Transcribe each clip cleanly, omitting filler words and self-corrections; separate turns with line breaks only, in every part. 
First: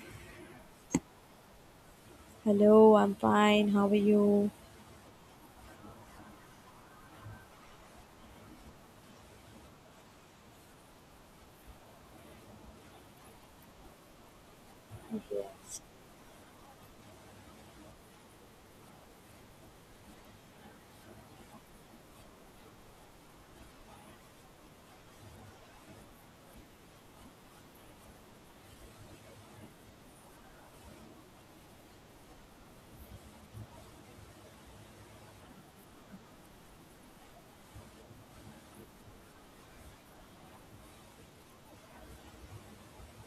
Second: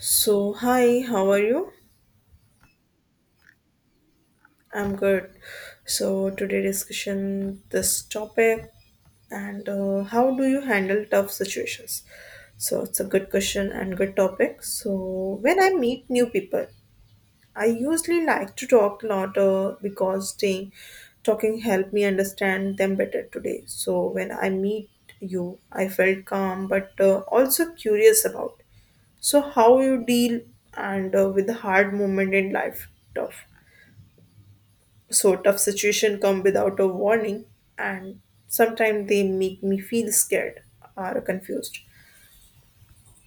So, hi, how are you?
Hello, I'm fine. How are you?
I'm good. So, today discussion this topic and how do you handle tough situations? So, it's a good question and good topic. So, when I
Yes.
meet new people, I usually like to talk a lot because talking helped me understand them better today. So, when I meet you, I felt calm but also curious about. So, how you deal and with the hard moment in life, tough. Sort of situation come without a warning and sometimes they make me feel scared or confused,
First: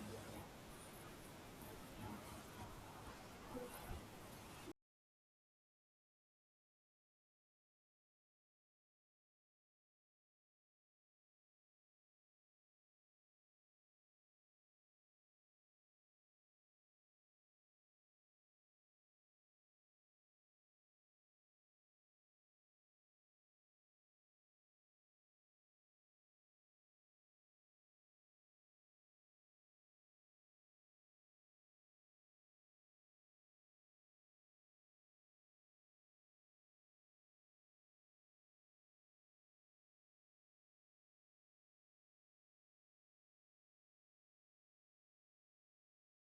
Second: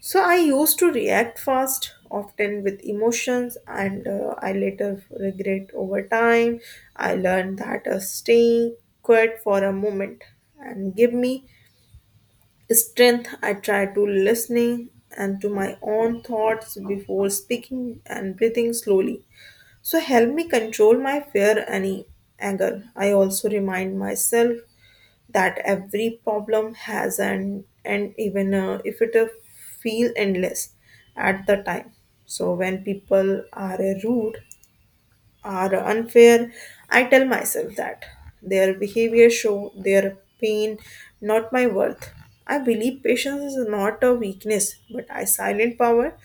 so I used to react fast often with emotions, and I later regret over time. I learned that staying quiet for a moment and give me strength. I try to listening and to my own thoughts before speaking and breathing slowly, so help me control my fear and anger. I also remind myself that every problem has an and even if it feel endless at the time. So when people are rude, are unfair, I tell myself that. Their behavior show their pain, not my worth. I believe patience is not a weakness, but a silent power.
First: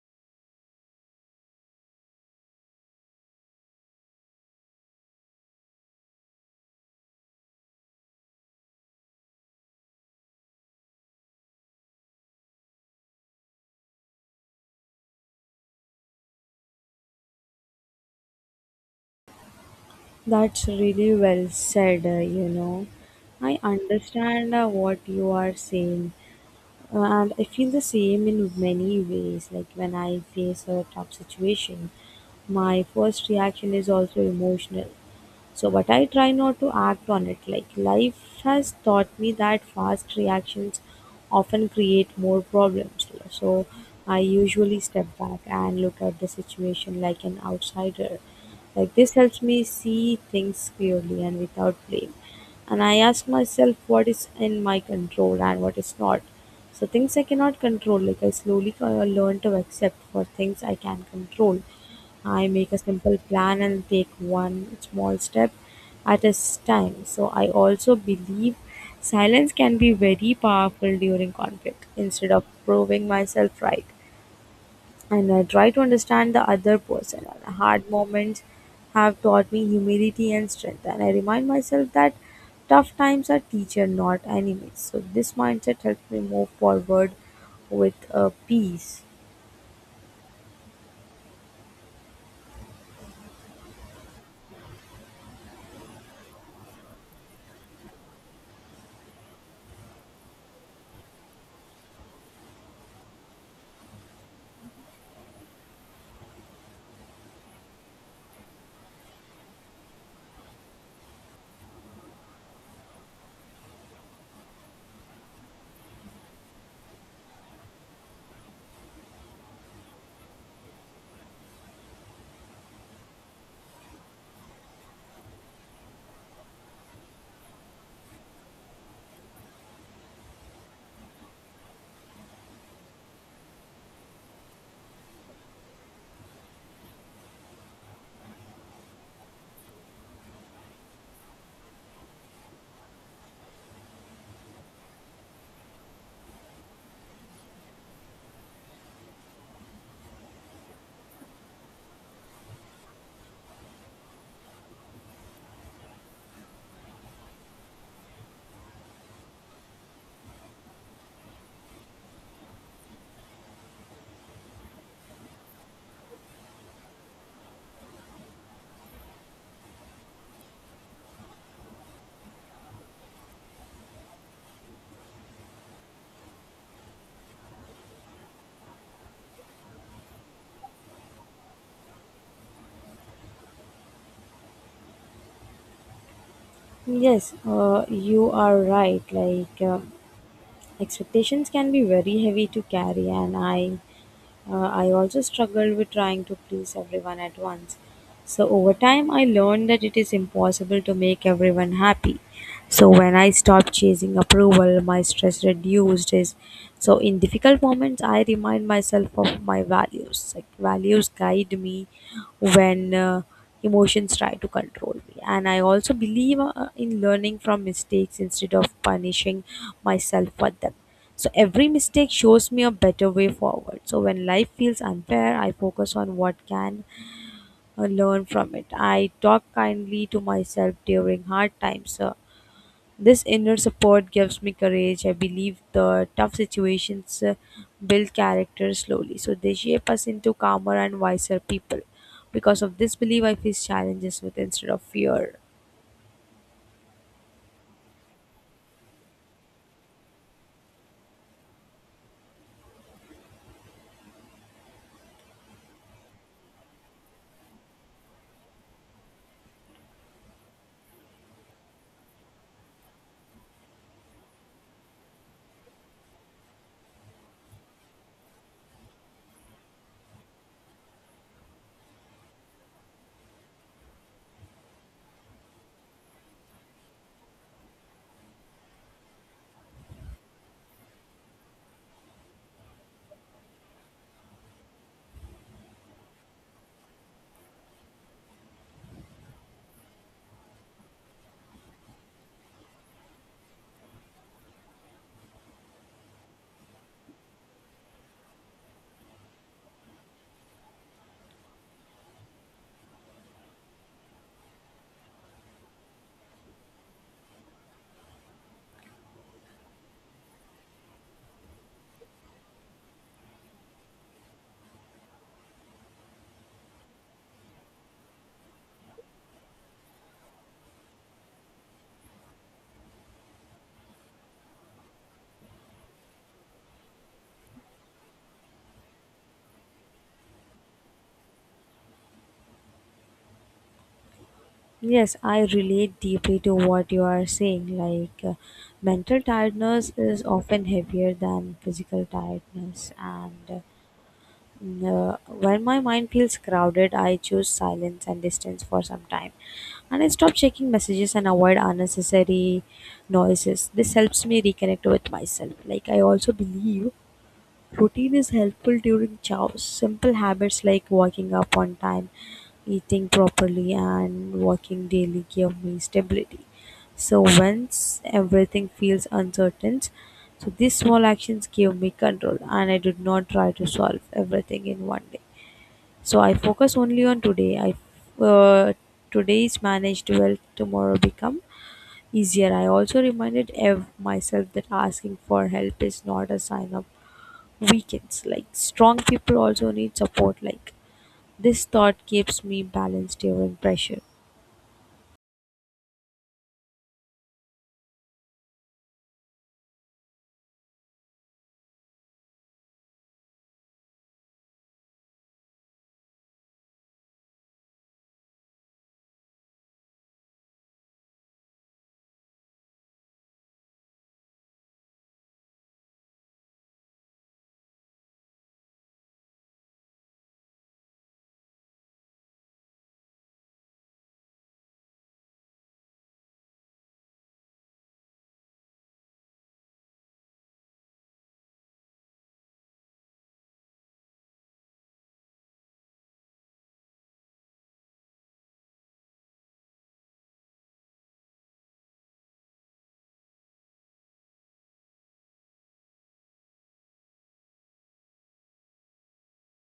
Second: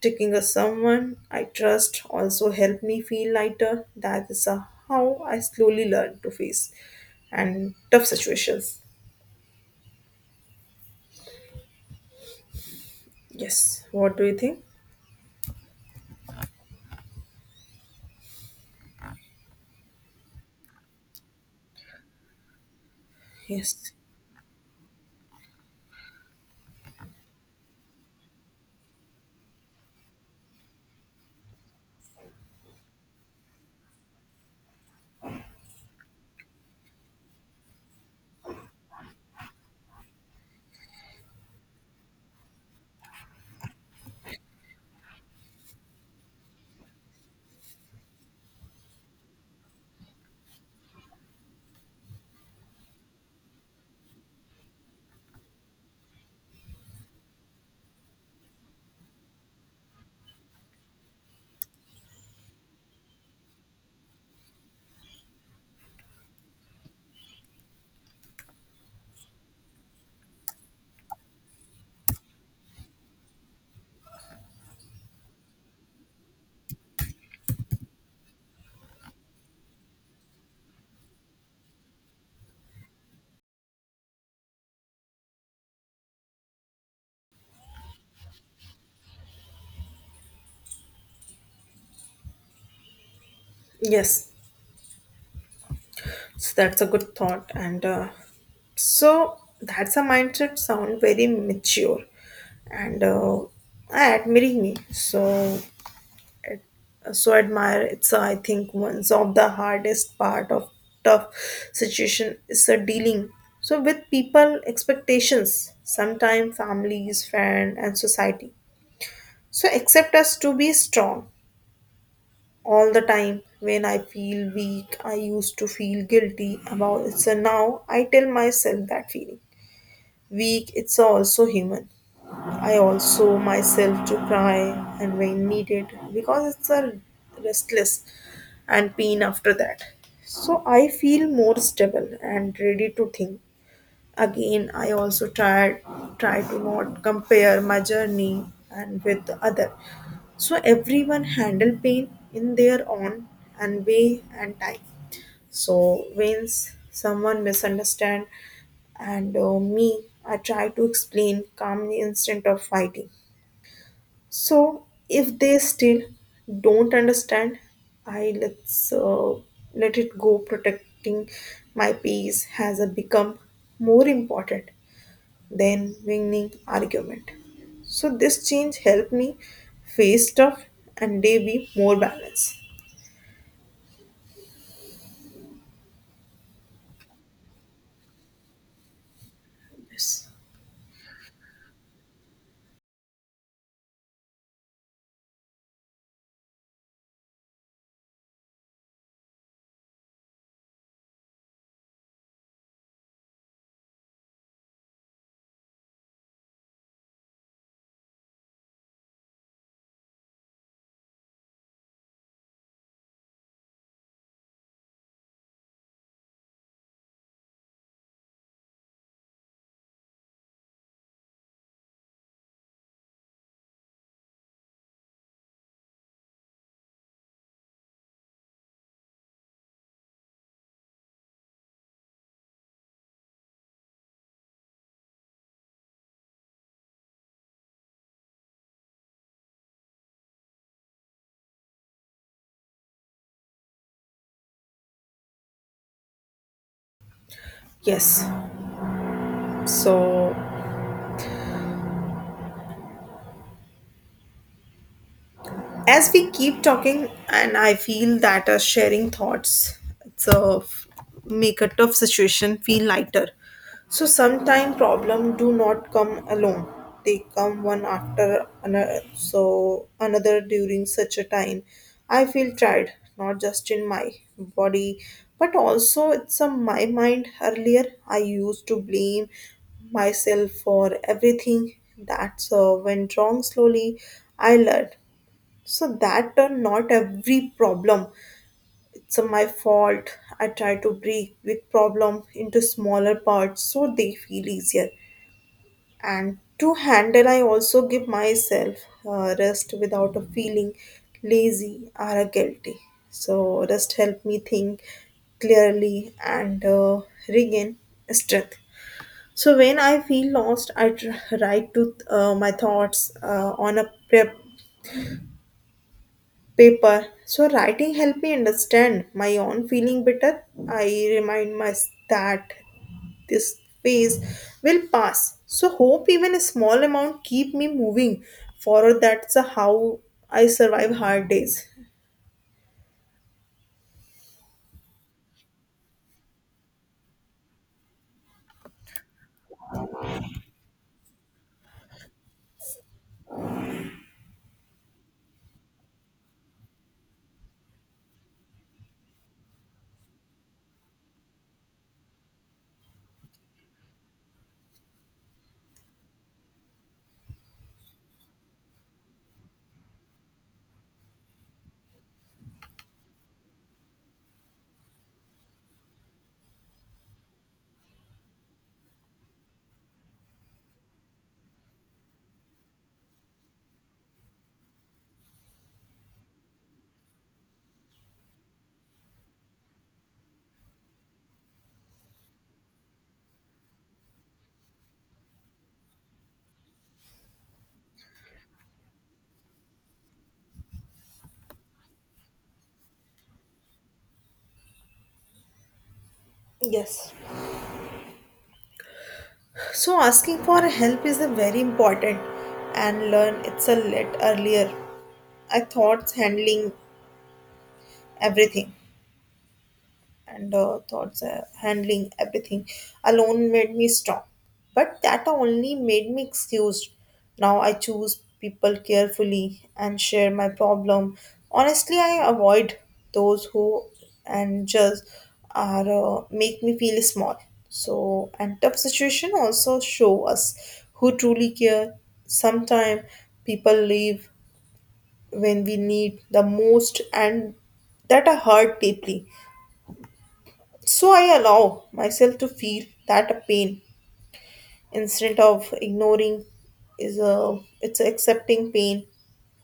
Taking a someone I trust also help me feel lighter. That is how I slowly learn to face and tough situations. Yes. What do you think?
That's really well said. I
Yes.
understand what you are saying, and I feel the same in many ways. Like when I face a tough situation, my first reaction is also emotional. So, but I try not to act on it. Like, life has taught me that fast reactions often create more problems. So, I usually step back and look at the situation like an outsider. Like, this helps me see things clearly and without blame. And I ask myself what is in my control and what is not. So, things I cannot control, like, I slowly learn to accept for things I can control. I make a simple plan and take one small step at a time. So I also believe silence can be very powerful during conflict. Instead of proving myself right, and I try to understand the other person. And hard moments have taught me humility and strength, and I remind myself that tough times are teacher, not enemies. So this mindset helps me move forward with peace.
Yes. So that's a good thought. And so that's a mindset sound very mature. And admiring me so ad- so admire it's I think one of the hardest part of tough situation is dealing so with people expectations, sometimes families friend and society, so accept us to be strong all the time. When I feel weak, I used to feel guilty about it. So now I tell myself that feeling weak it's also human. I also myself to cry and when needed, because it's a restless and pain after that. So I feel more stable and ready to think. Again, I also try to not compare my journey and with the other. So everyone handle pain in their own and way and time. So when someone misunderstand and me, I try to explain calmly instead of fighting. So if they still don't understand, I let it go. Protecting my peace has become more important than winning argument. So this change helped me face stuff and day be more balanced.
Yes, you are right. Like.
Yes.
Expectations can be very heavy to carry, and I also struggled with trying to please everyone at once. So over time, I learned that it is impossible to make everyone happy. So when I stopped chasing approval, my stress reduced. Is so in difficult moments, I remind myself of my values. Like values guide me when emotions try to control me. And I also believe in learning from mistakes instead of punishing myself for them. So every mistake shows me a better way forward. So when life feels unfair, I focus on what can learn from it. I talk kindly to myself during hard times. This inner support gives me courage. I believe the tough situations build character slowly. So they shape us into calmer and wiser people. Because of this belief, I face challenges with instead of fear.
Yes. So as we keep talking and I feel that sharing thoughts it's a make a tough situation feel lighter. So sometimes problem do not come alone, they come one after another. So another during such a time I feel tired, not just in my body but also it's on my mind. Earlier I used to blame myself for everything that's went wrong. Slowly I learned so that done, not every problem. It's my fault. I try to break big problem into smaller parts so they feel easier. And to handle, I also give myself rest without a feeling lazy or guilty. So rest help me think clearly and regain strength. So when I feel lost, I write to my thoughts on a prep paper. So writing helped me understand my own feeling better. I remind myself that this phase will pass. So hope even a small amount keep me moving forward. That's how I survive hard days.
Yes, I relate deeply to what you are saying. Like, mental tiredness is often heavier than physical tiredness, and when my mind feels crowded, I choose silence and distance for some time, and I stop checking messages and avoid unnecessary noises. This helps me reconnect with myself. Like, I also believe routine is helpful during chaos. Simple habits like waking up on time, eating properly, and walking daily give me stability. So once everything feels uncertain, so these small actions give me control, and I did not try to solve everything in one day. So I focus only on today. I today is managed well. Tomorrow become easier. I also reminded myself that asking for help is not a sign of weekends, like strong people also need support. Like, this thought keeps me balanced during pressure.
Yes. So asking for help is a very important and learn it's a let earlier. I thought handling everything. And thoughts handling everything alone made me strong, but that only made me excused. Now I choose people carefully and share my problem honestly. I avoid those who and just are make me feel small. So and tough situation also show us who truly care. Sometimes people leave when we need the most, and that are hurt deeply. So I allow myself to feel that pain instead of ignoring. Is a it's accepting pain.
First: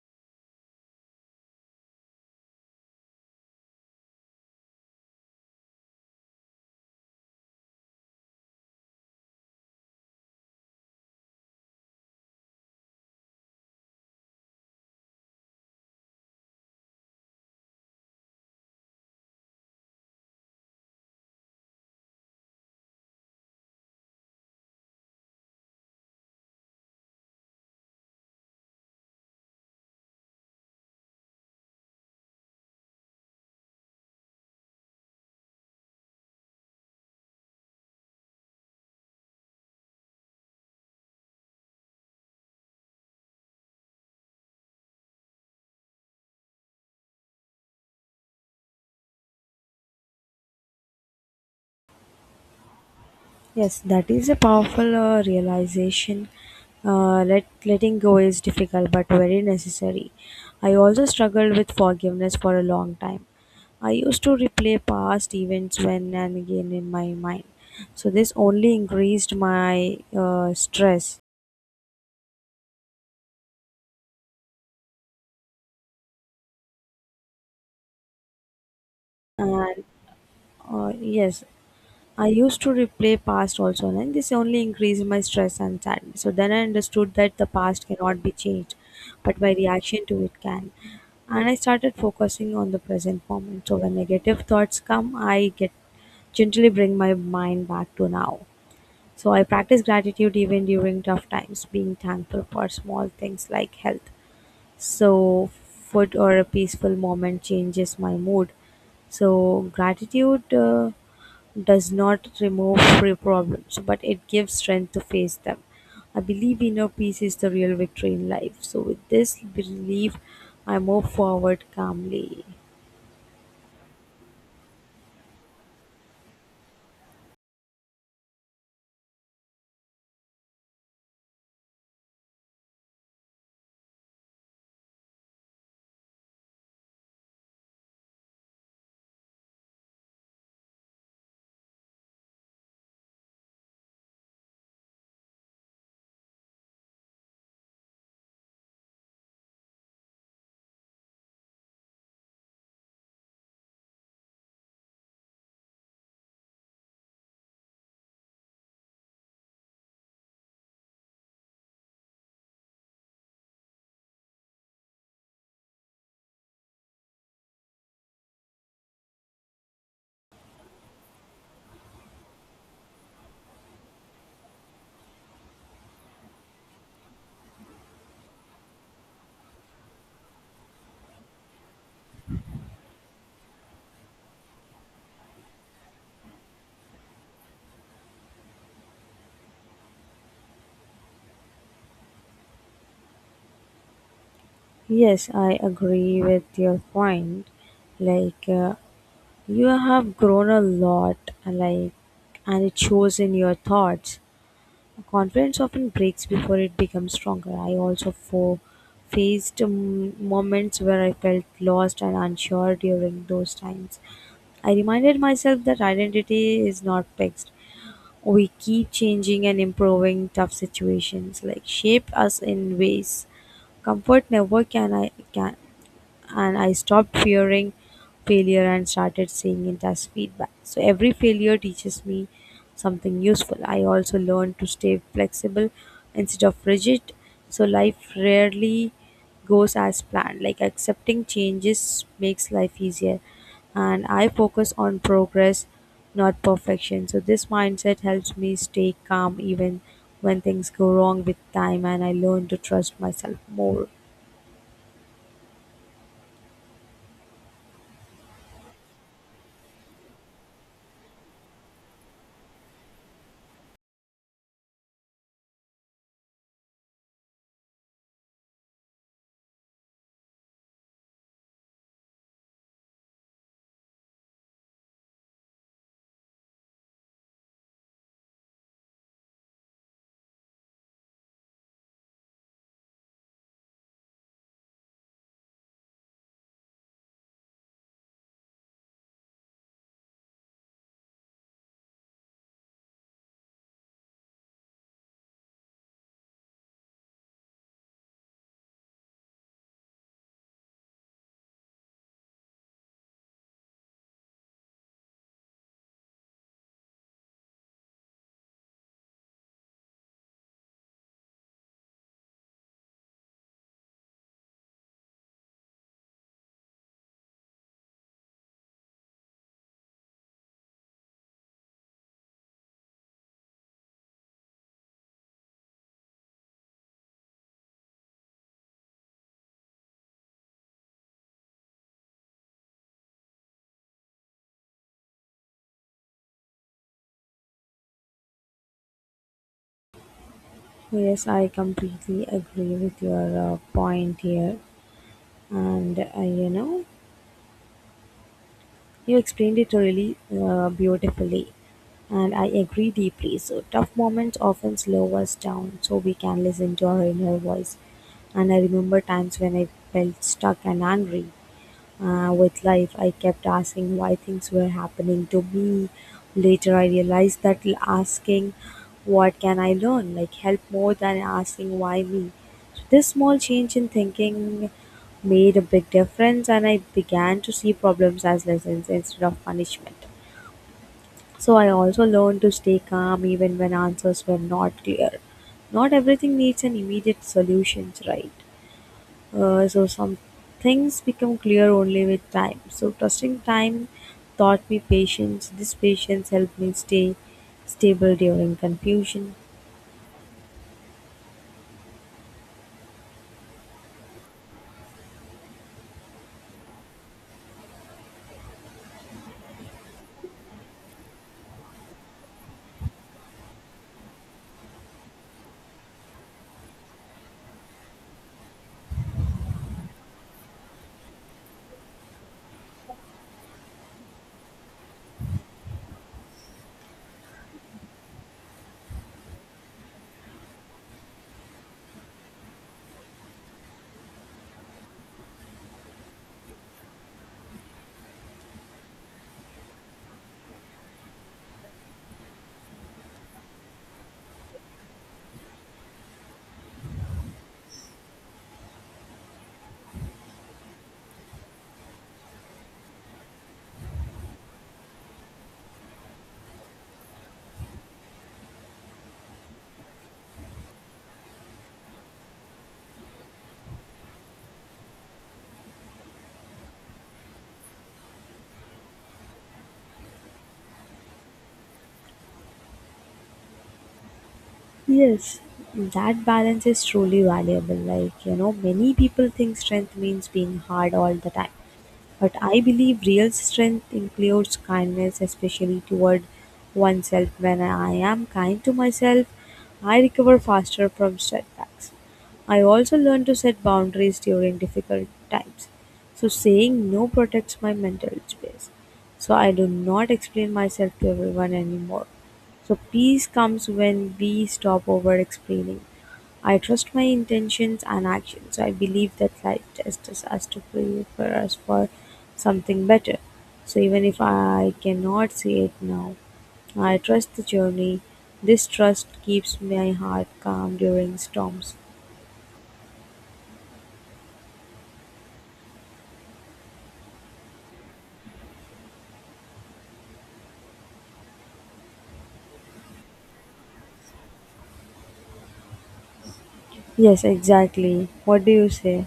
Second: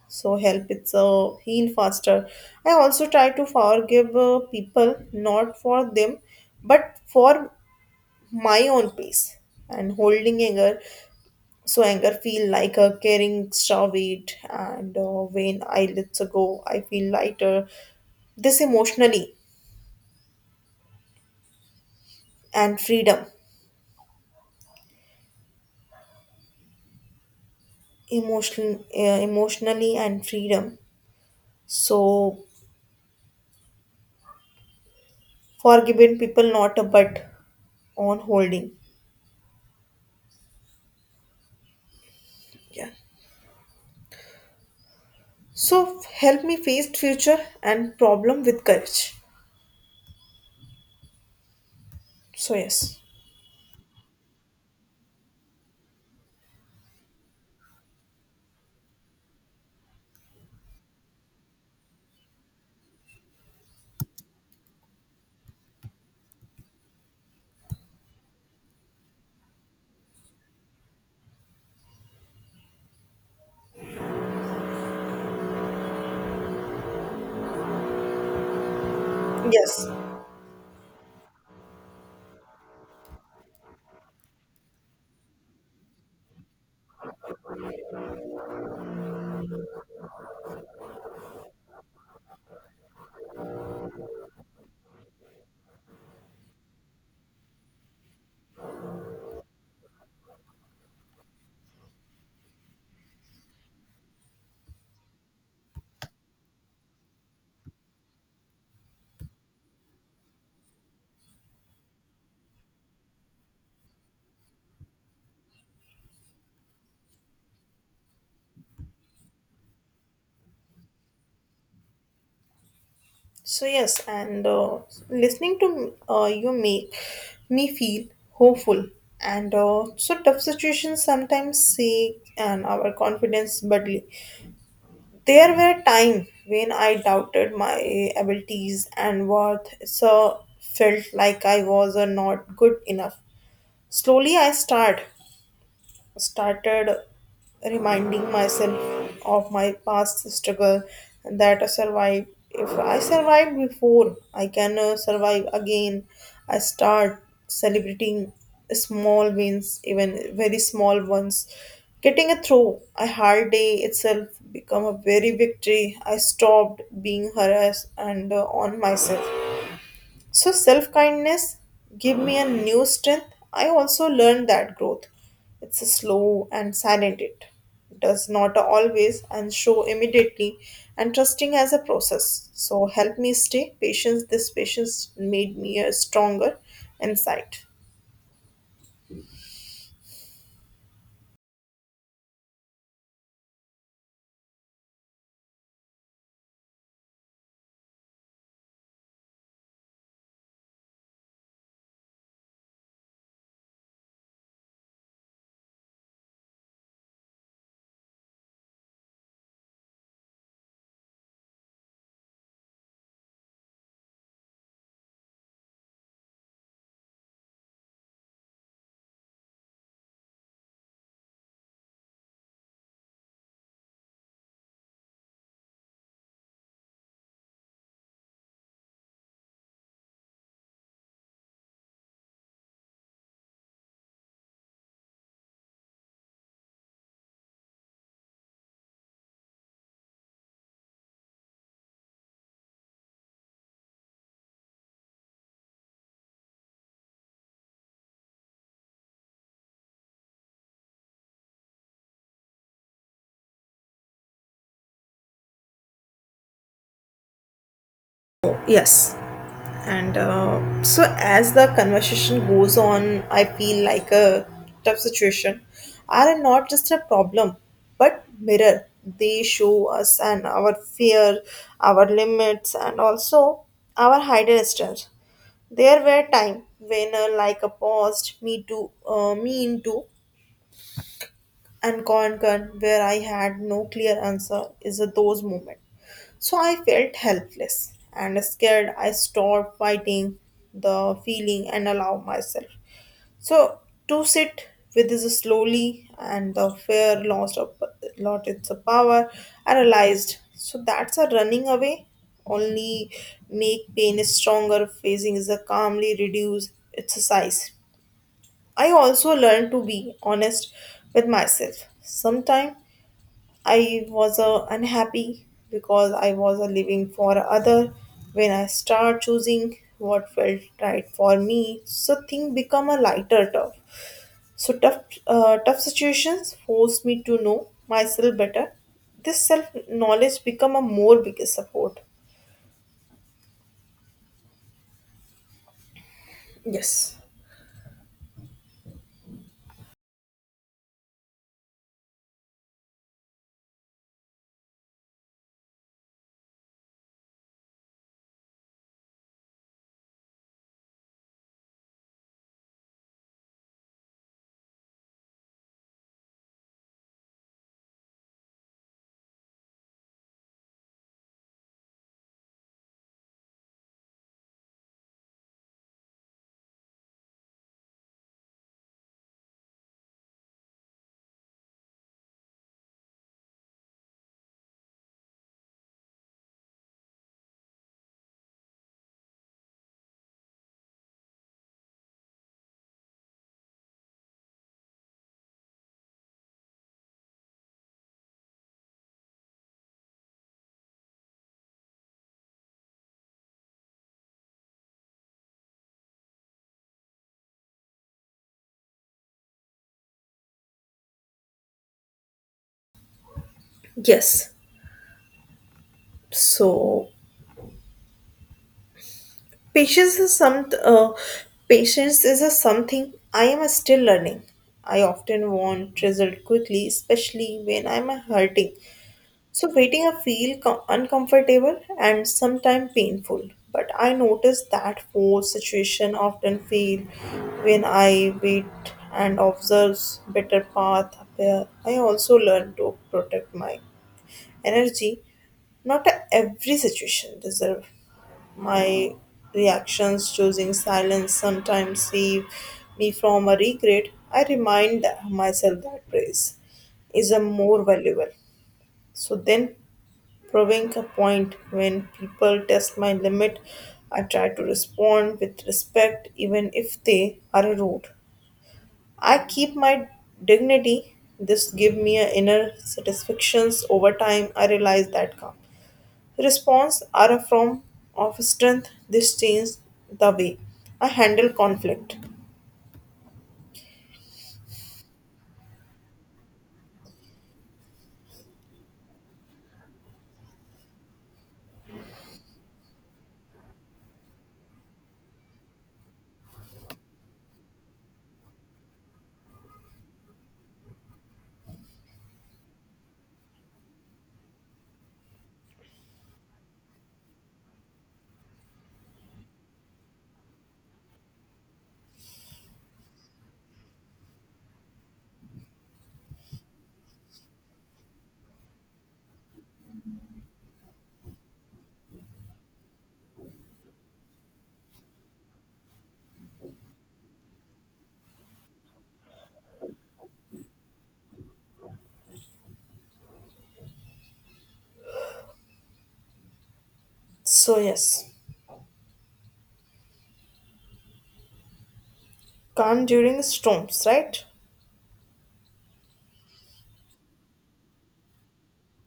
So help it's a heal faster. I also try to forgive people, not for them but for my own peace and holding anger. So anger feel like a carrying extra weight, and when I let go I feel lighter. This emotionally and freedom emotion emotionally and freedom. So forgiven people not a but on holding. Yeah. So help me face future and problem with courage. So yes.
Yes, that is a powerful realization. Letting go is difficult but very necessary. I also struggled with forgiveness for a long time. I used to replay past events when and again in my mind. So this only increased my stress. And
Yes.
yes, I used to replay past also, and this only increased my stress and sadness. So then I understood that the past cannot be changed, but my reaction to it can. And I started focusing on the present moment. So when negative thoughts come, I get gently bring my mind back to now. So I practice gratitude even during tough times, being thankful for small things like health. So food or a peaceful moment changes my mood. So gratitude does not remove free problems, but it gives strength to face them. I believe inner peace is the real victory in life. So, with this belief, I move forward calmly.
So yes, and listening to you make me feel hopeful. And so tough situations sometimes shake and our confidence badly. There were times when I doubted my abilities and worth, so felt like I was not good enough. Slowly, I started reminding myself of my past struggle and that I survive. If I survived before, I can survive again. I start celebrating small wins, even very small ones. Getting a through a hard day itself become a very victory. I stopped being harassed and on myself. So self kindness give me a new strength. I also learned that growth. It's a slow and silent, it does not always and show immediately, and trusting as a process. So help me stay patience. This patience made me a stronger insight.
Yes, I agree with your point. Like, you have grown a lot, like, and it shows in your thoughts. Confidence often breaks before it becomes stronger. I also faced moments where I felt lost and unsure during those times. I reminded myself that identity is not fixed. We keep changing and improving. Tough situations like shape us in ways comfort never can. I can, and I stopped fearing failure and started seeing it as feedback. So every failure teaches me something useful. I also learned to stay flexible instead of rigid. So life rarely goes as planned. Like accepting changes makes life easier. And I focus on progress, not perfection. So this mindset helps me stay calm even when things go wrong with time and I learn to trust myself more.
Yes. And so, as the conversation goes on, I feel like a tough situation are not just a problem but mirror. They show us and our fear, our limits, and also our hidden strength. There were times when, like a paused me to me into and conquered, where I had no clear answer. Is those moments, so I felt helpless and scared. I stopped fighting the feeling and allowed myself. So to sit with this slowly and the fear lost a lot its power. I realized so that's a running away only make pain stronger. Facing is a calmly reduce its size. I also learned to be honest with myself. Sometimes I was unhappy because I was living for other when I start choosing what felt right for me. So thing become a lighter tough. So tough situations forced me to know myself better. This self knowledge become a more biggest support. Yes.
Yes, I completely agree with your point here, and you explained it really beautifully, and I agree deeply. So, tough moments often slow us down so we can listen to our inner voice. And I remember times when I felt stuck and angry with life. I kept asking why things were happening to me. Later, I realized that asking what can I learn like help more than asking why me. So this small change in thinking made a big difference, and I began to see problems as lessons instead of punishment. So I also learned to stay calm even when answers were not clear. Not everything needs an immediate solution, right? So some things become clear only with time. So trusting time taught me patience. This patience helped me stay stable during confusion.
Yes. So Patience is some uh, patience is a something I am still learning. I often want result quickly, especially when I'm hurting. So waiting I feel uncomfortable and sometimes painful. But I notice that force situation often feel when I wait and observe, better path appear. I also learn to protect my energy. Not every situation deserve my reactions. Choosing silence, sometimes save me from a regret. I remind myself that praise is a more valuable. So then, proving a point when people test my limit, I try to respond with respect, even if they are rude. I keep my dignity. This give me an inner satisfactions over time. I realize that calm. Response are a form of strength. This changes the way I handle conflict.
Yes, that balance is truly valuable. Like many people think strength means being hard all the time. But I believe real strength includes kindness, especially toward oneself. When I am kind to myself, I recover faster from setbacks. I also learn to set boundaries during difficult times. So, saying no protects my mental space. So, I do not explain myself to everyone anymore. So, peace comes when we stop over explaining. I trust my intentions and actions. I believe that life tests us as to prepare us for something better. So even if I cannot see it now, I trust the journey. This trust keeps my heart calm during storms.
So yes, calm during storms, right?
Yes, exactly. What do you say?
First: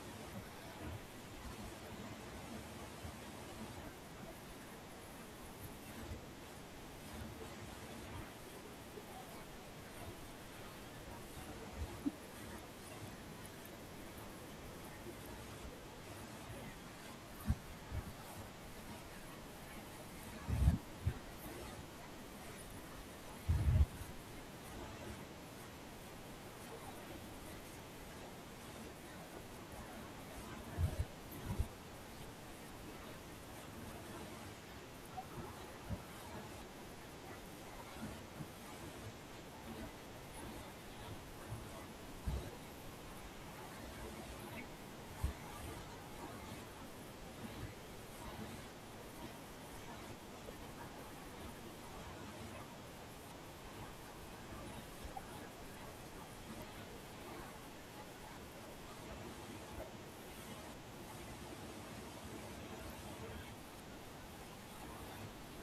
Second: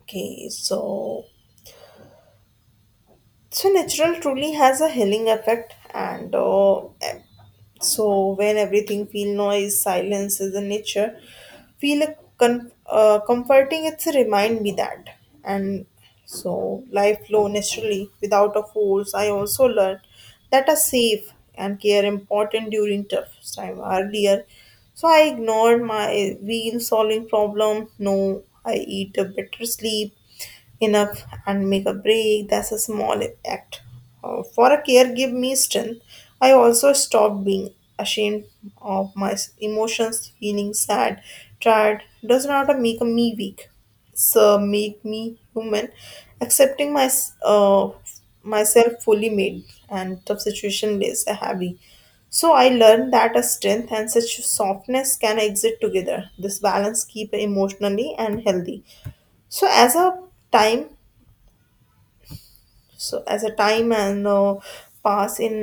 Okay, so natural truly has a healing effect, and so when everything feel noise, silence is in nature, feel a comforting. It's a remind me that, and so life flow naturally without a force. I also learned that are safe and care important during tough time earlier. So I ignored my real solving problem. No, I eat a better sleep enough and make a break. That's a small act. For a care give me strength. I also stopped being ashamed of my emotions. Feeling sad, tired does not make me weak. So make me human. Accepting my myself fully made and tough situation is a heavy. So I learned that a strength and such softness can exist together. This balance keep emotionally and healthy. So as a time, and pass in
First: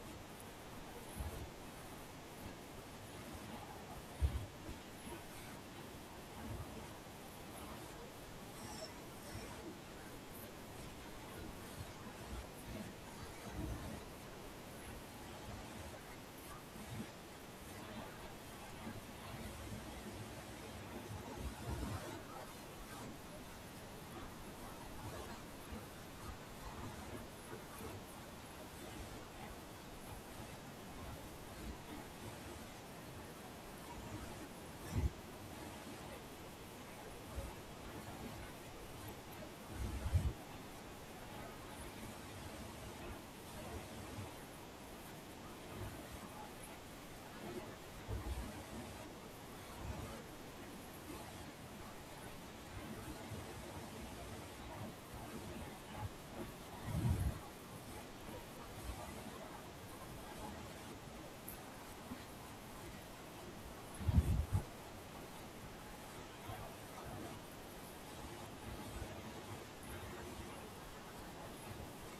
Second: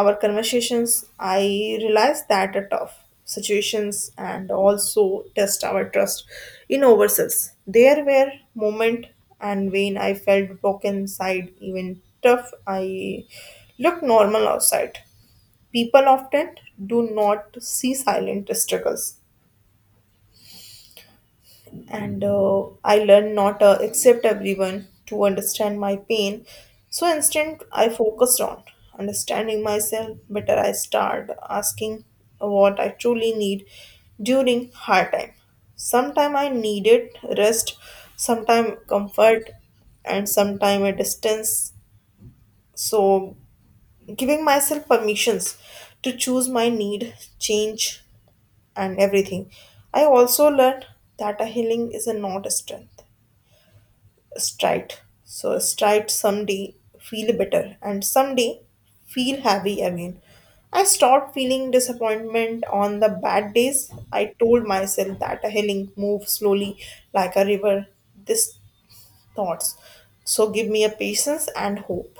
our conversations, I realized that are tough situations and also test our trust in ourselves. There were moment and when I felt broken inside, even tough I look normal outside. People often do not see silent struggles, and I learned not to accept everyone to understand my pain. So instead, I focused on understanding myself better. I started asking what I truly need during hard time. Sometime I needed rest, sometime comfort, and sometime a distance. So giving myself permissions to choose my need, change, and everything. I also learned that a healing is a not a strength stride. So stride someday feel better and someday feel happy again. I stopped feeling disappointment on the bad days. I told myself that a healing move slowly like a river. These thoughts. So give me a patience and hope.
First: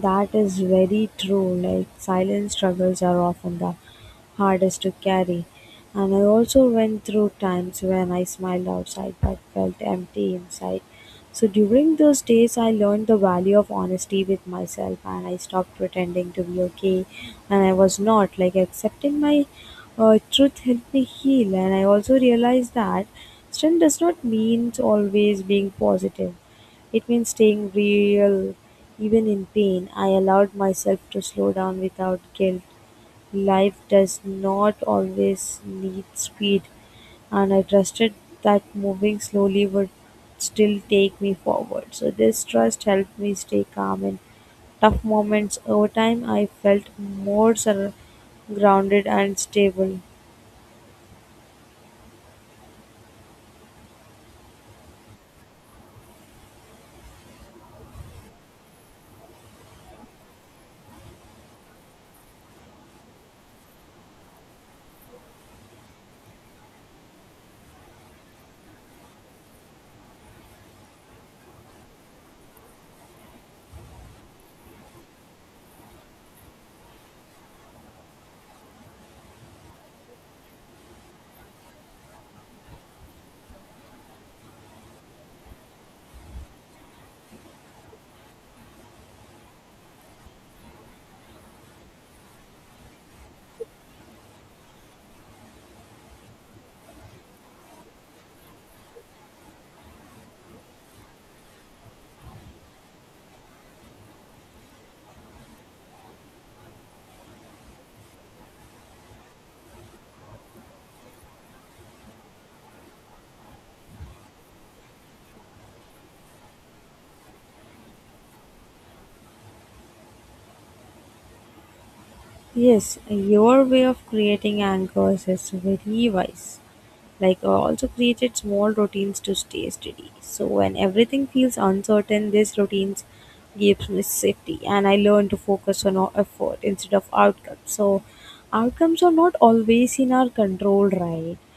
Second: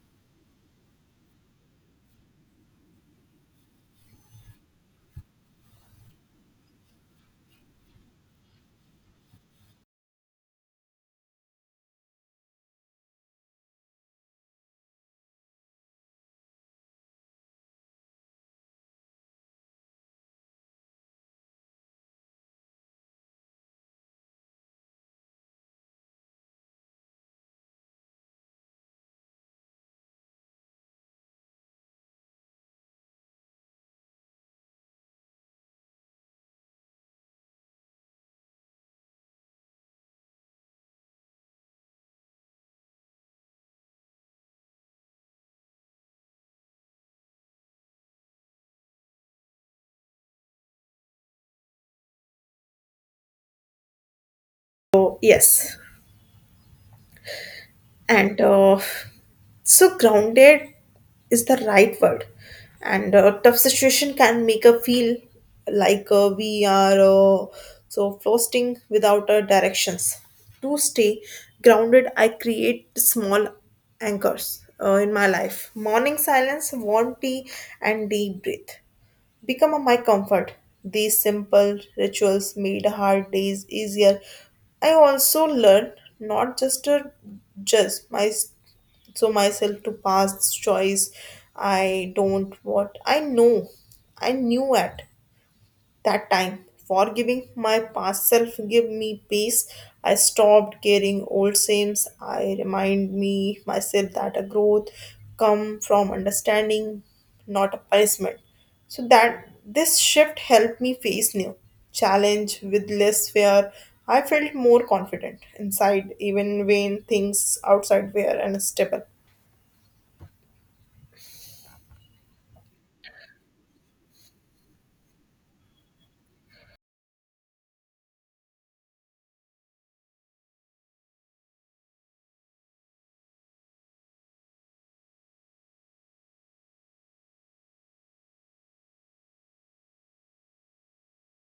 That is very true. Like silent struggles are often the hardest to carry. And I also went through times when I smiled outside but felt empty inside. So during those days, I learned the value of honesty with myself and I stopped pretending to be okay. And I was not. Like accepting my truth helped me heal. And I also realized that strength does not mean always being positive. It means staying real even in pain. I allowed myself to slow down without guilt. Life does not always need speed, and I trusted that moving slowly would still take me forward. So, this trust helped me stay calm in tough moments. Over time, I felt more grounded and stable.
So yes. and so grounded is the right word, and tough situation can make us feel like we are so floating without our directions. To stay grounded, I create small anchors in my life. Morning silence, warm tea and deep breath become a my comfort. These simple rituals made hard days easier. I also learned not just to judge my so myself to past choice. I don't what I know I knew at that time. Forgiving my past self gave me peace. I stopped carrying old sins. I remind me myself that a growth come from understanding, not a punishment. So that this shift helped me face new challenge with less fear. I felt more confident inside, even when things outside were unstable.
Yes, your way of creating anchors is very wise. Like, also created small routines to stay steady. So when everything feels uncertain, these routines gives me safety, and I learn to focus on our effort instead of outcomes. So outcomes are not always in our control, right?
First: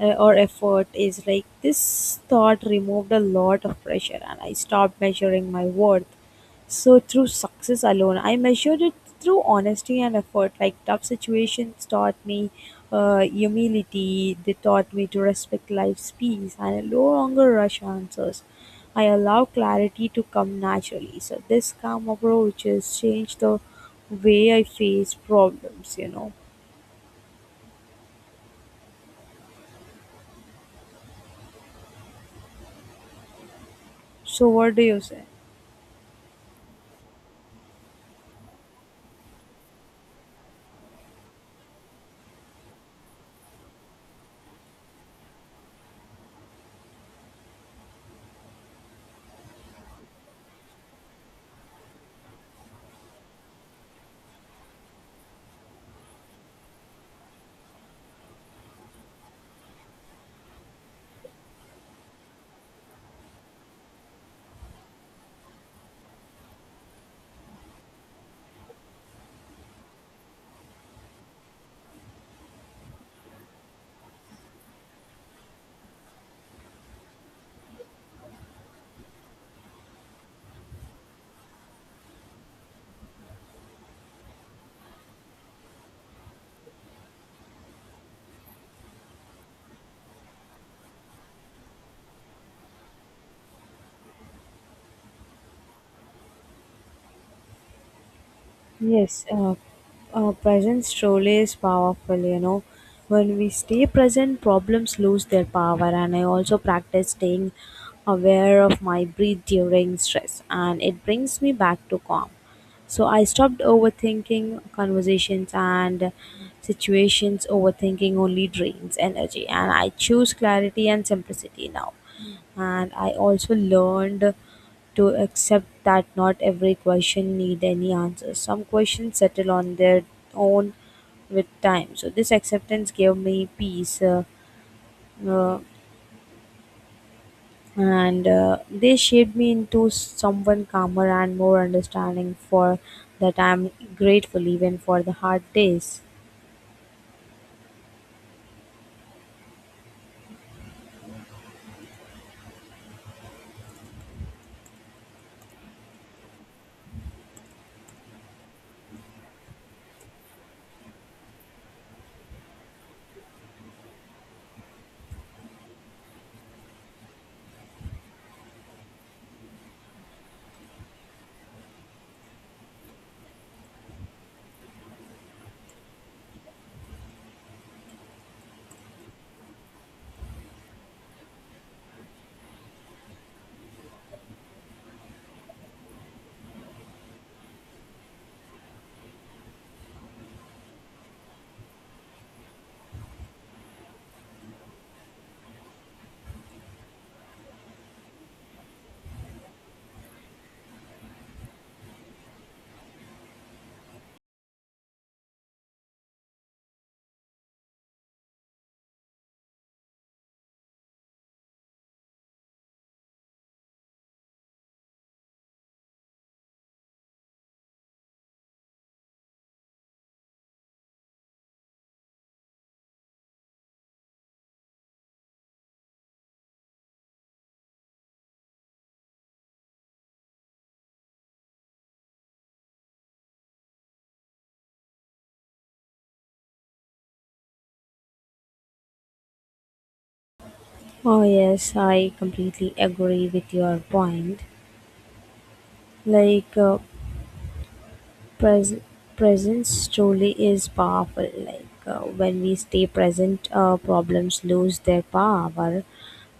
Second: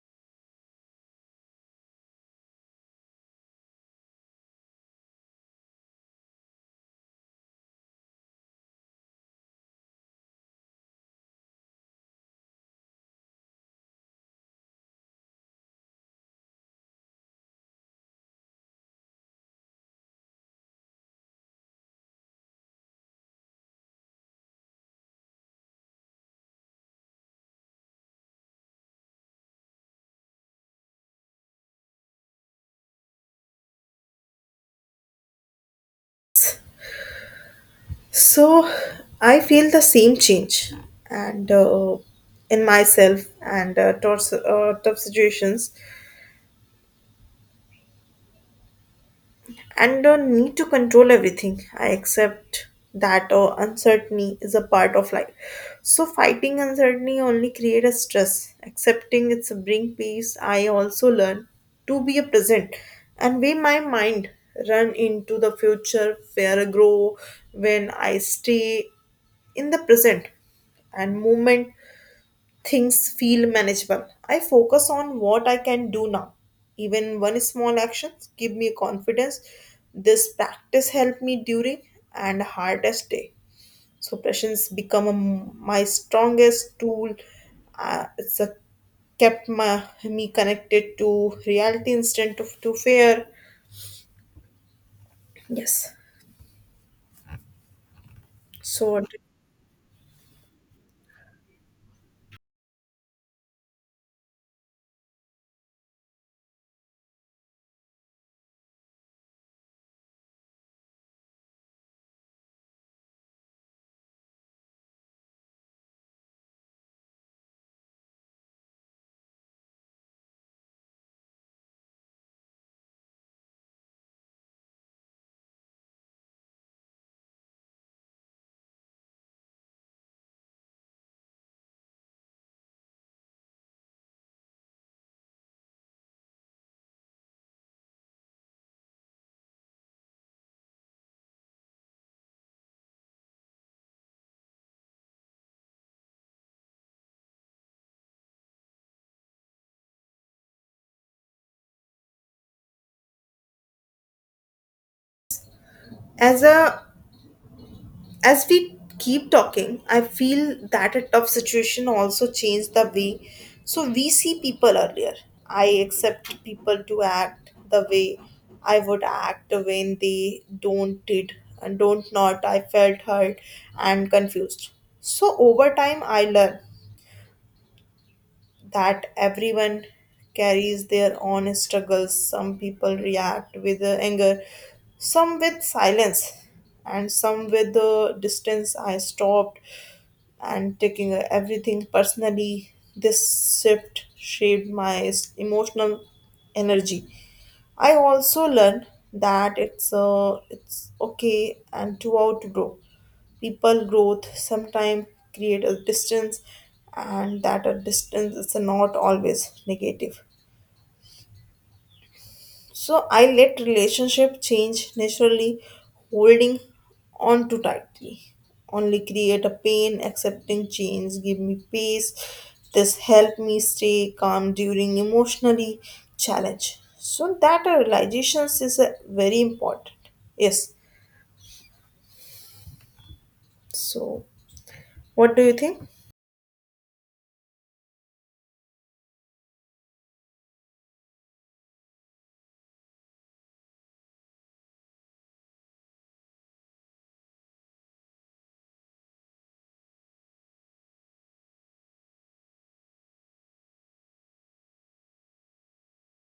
or effort is like this thought removed a lot of pressure, and I stopped measuring my worth so through success alone, I measured it through honesty and effort. Like tough situations taught me humility. They taught me to respect life's peace and no longer rush answers. I allow clarity to come naturally. So this calm approach has changed the way I face problems. You know. So what do you say?
So I feel the same change, and in myself and towards tough situations, and need to control everything. I accept that uncertainty is a part of life. So fighting uncertainty only create a stress. Accepting it's a bring peace. I also learn to be a present and way my mind run into the future where I grow. When I stay in the present and moment, things feel manageable. I focus on what I can do now. Even one small action give me confidence. This practice helped me during and hardest day. So patience become my strongest tool. Uh, it's a, Kept me connected to reality instead of to fear. Yes. So
Yes, presence truly is powerful. When we stay present, problems lose their power, and I also practice staying aware of my breath during stress, and it brings me back to calm. So I stopped overthinking conversations and situations, overthinking only drains energy, and I choose clarity and simplicity now and I also learned to accept that not every question need any answer. Some questions settle on their own with time. So this acceptance gave me peace, uh, and they shaped me into someone calmer and more understanding. For that, I'm grateful even for the hard days.
as a as we keep talking, I feel that a tough situation also changed the way so we see people earlier. I accept people to act the way I would act. When they don't did and don't not, I felt hurt and confused. So over time, I learned that everyone carries their own struggles. Some people react with anger, some with silence, and some with distance. I stopped and taking everything personally. This shift shaped my emotional energy. I also learned that it's okay and to outgrow. People growth sometimes create a distance, and that a distance is not always negative. So I let relationship change naturally, holding on too tightly. Only create a pain. Accepting change, give me peace. This help me stay calm during emotionally challenge. So that realizations is very important. Yes. So what do you think?
Oh yes, I completely agree with your point. Like. Pres- presence truly is powerful, like when we stay present, problems lose their power,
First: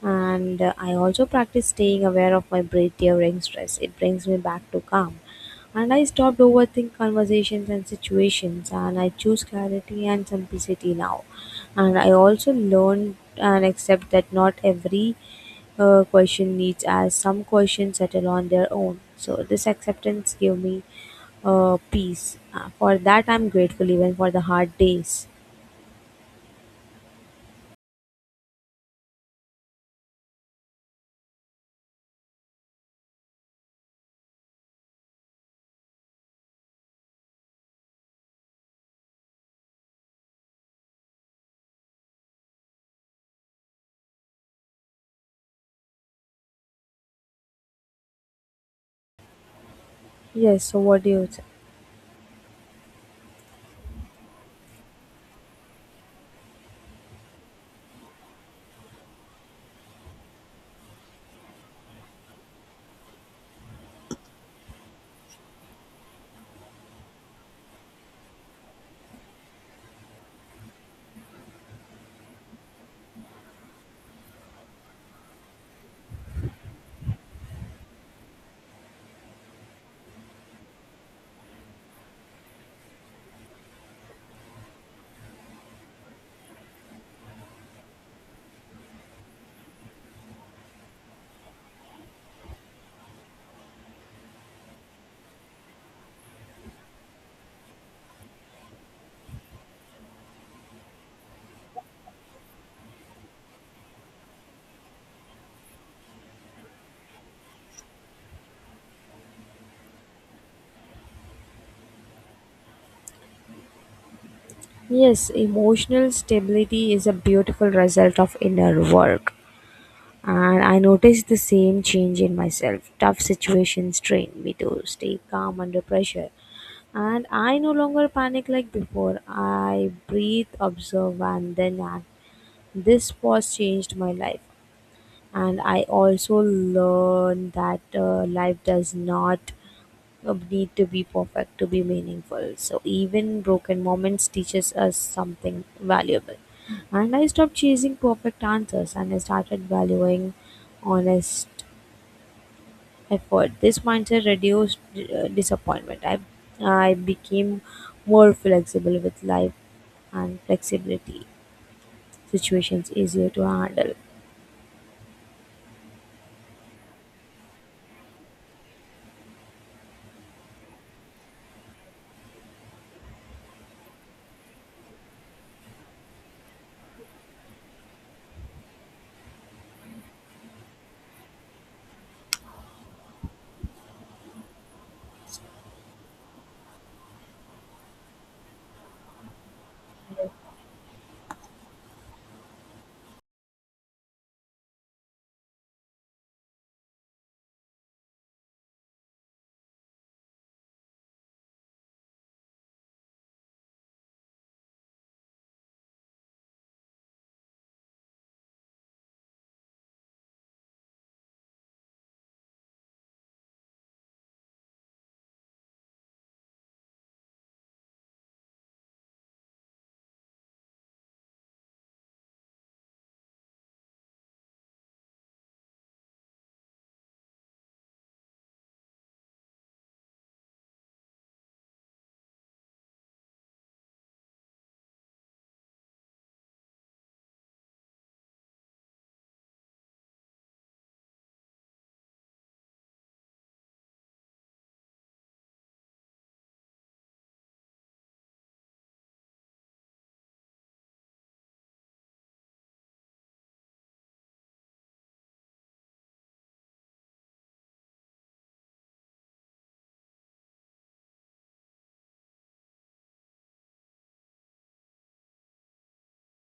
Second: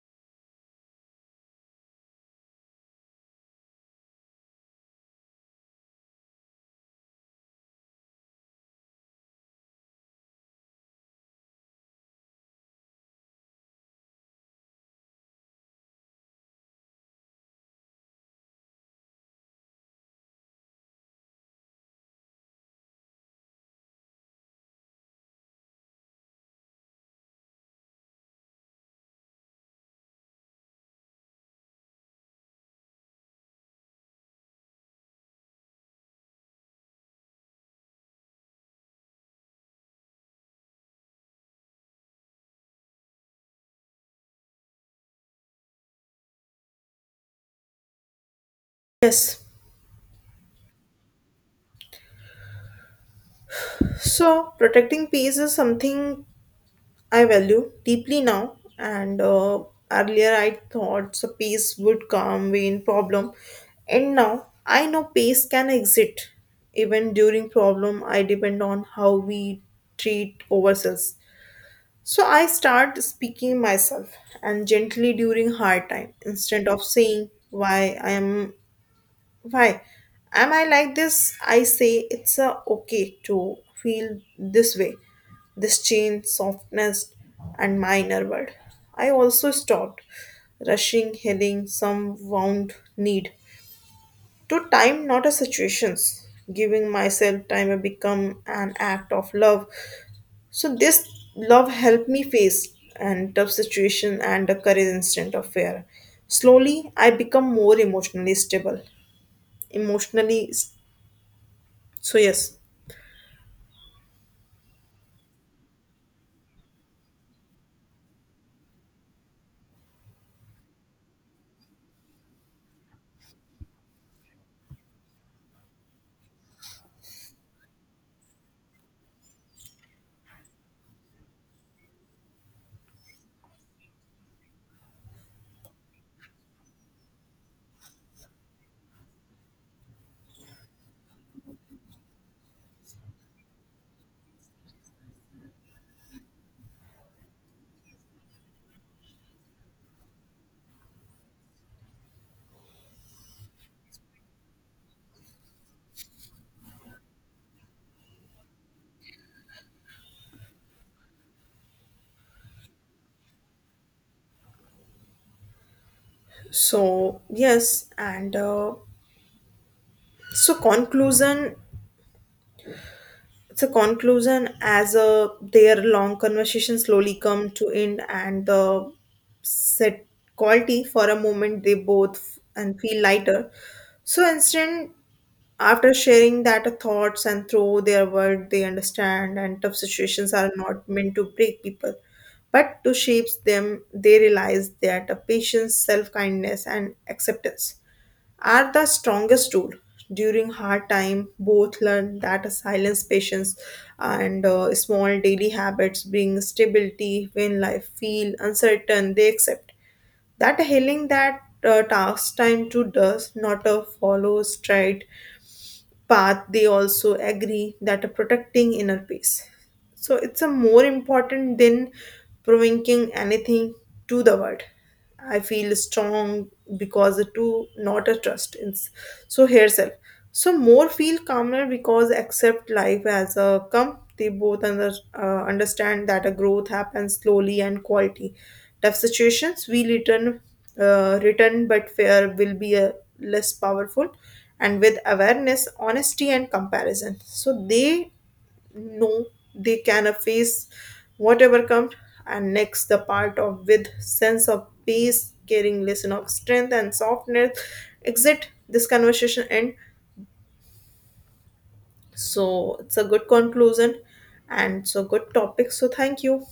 and I also practice staying aware of my breath during stress, it brings me back to calm, and I stopped overthinking conversations and situations, and I choose clarity and simplicity now, and I also learned and accept that not every question needs as some questions settle on their own. So this acceptance gave me peace. For that, I'm grateful even for the hard days.
Yes.
Yes. So what do you?
So protecting peace is something I value deeply now, and earlier I thought so peace would come when problem, and now I know peace can exist even during problem. I depend on how we treat ourselves. So I start speaking myself and gently during hard time instead of saying why am I like this? I say it's a okay to feel this way. This change, softness, and minor word. I also stopped rushing, heading some wound need to time, not a situations. Giving myself time will become an act of love. So this love helped me face and tough situation and the courage instant of fear. Slowly, I become more emotionally stable. Emotionally. So yes.
Yes, emotional stability is a beautiful result of inner work. And I noticed the same change in myself. Tough situations trained me to stay calm under pressure. And I no longer panic like before. I breathe, observe, and then act. This pause changed my life. And I also learned that life does not need to be perfect to be meaningful. So even broken moments teaches us something valuable. And I stopped chasing perfect answers and I started valuing honest effort. This mindset reduced disappointment. I became more flexible with life and flexibility situations easier to handle.
And So conclusion. As their long conversation slowly come to end and the set quality for a moment, they both f- and feel lighter. So instant after sharing that thoughts and through their word, they understand and tough situations are not meant to break people, but to shape them. They realize that a patience, self-kindness, and acceptance are the strongest tool during hard time. Both learn that silence, patience, and small daily habits bring stability when life feel uncertain. They accept that healing that task time to does not a follow straight path. They also agree that protecting inner peace, so it's a more important than provoking anything to the world. I feel strong because to not a trust in, so herself. So more feel calmer because accept life as a come. They both understand that a growth happens slowly and quality. Tough situations we return, but fear will be a less powerful, and with awareness, honesty, and comparison. So they know they can face whatever comes. And next, the part of with sense of peace, caring lesson of strength and softness. Exit this conversation end. So it's a good conclusion and so good topic. So thank you.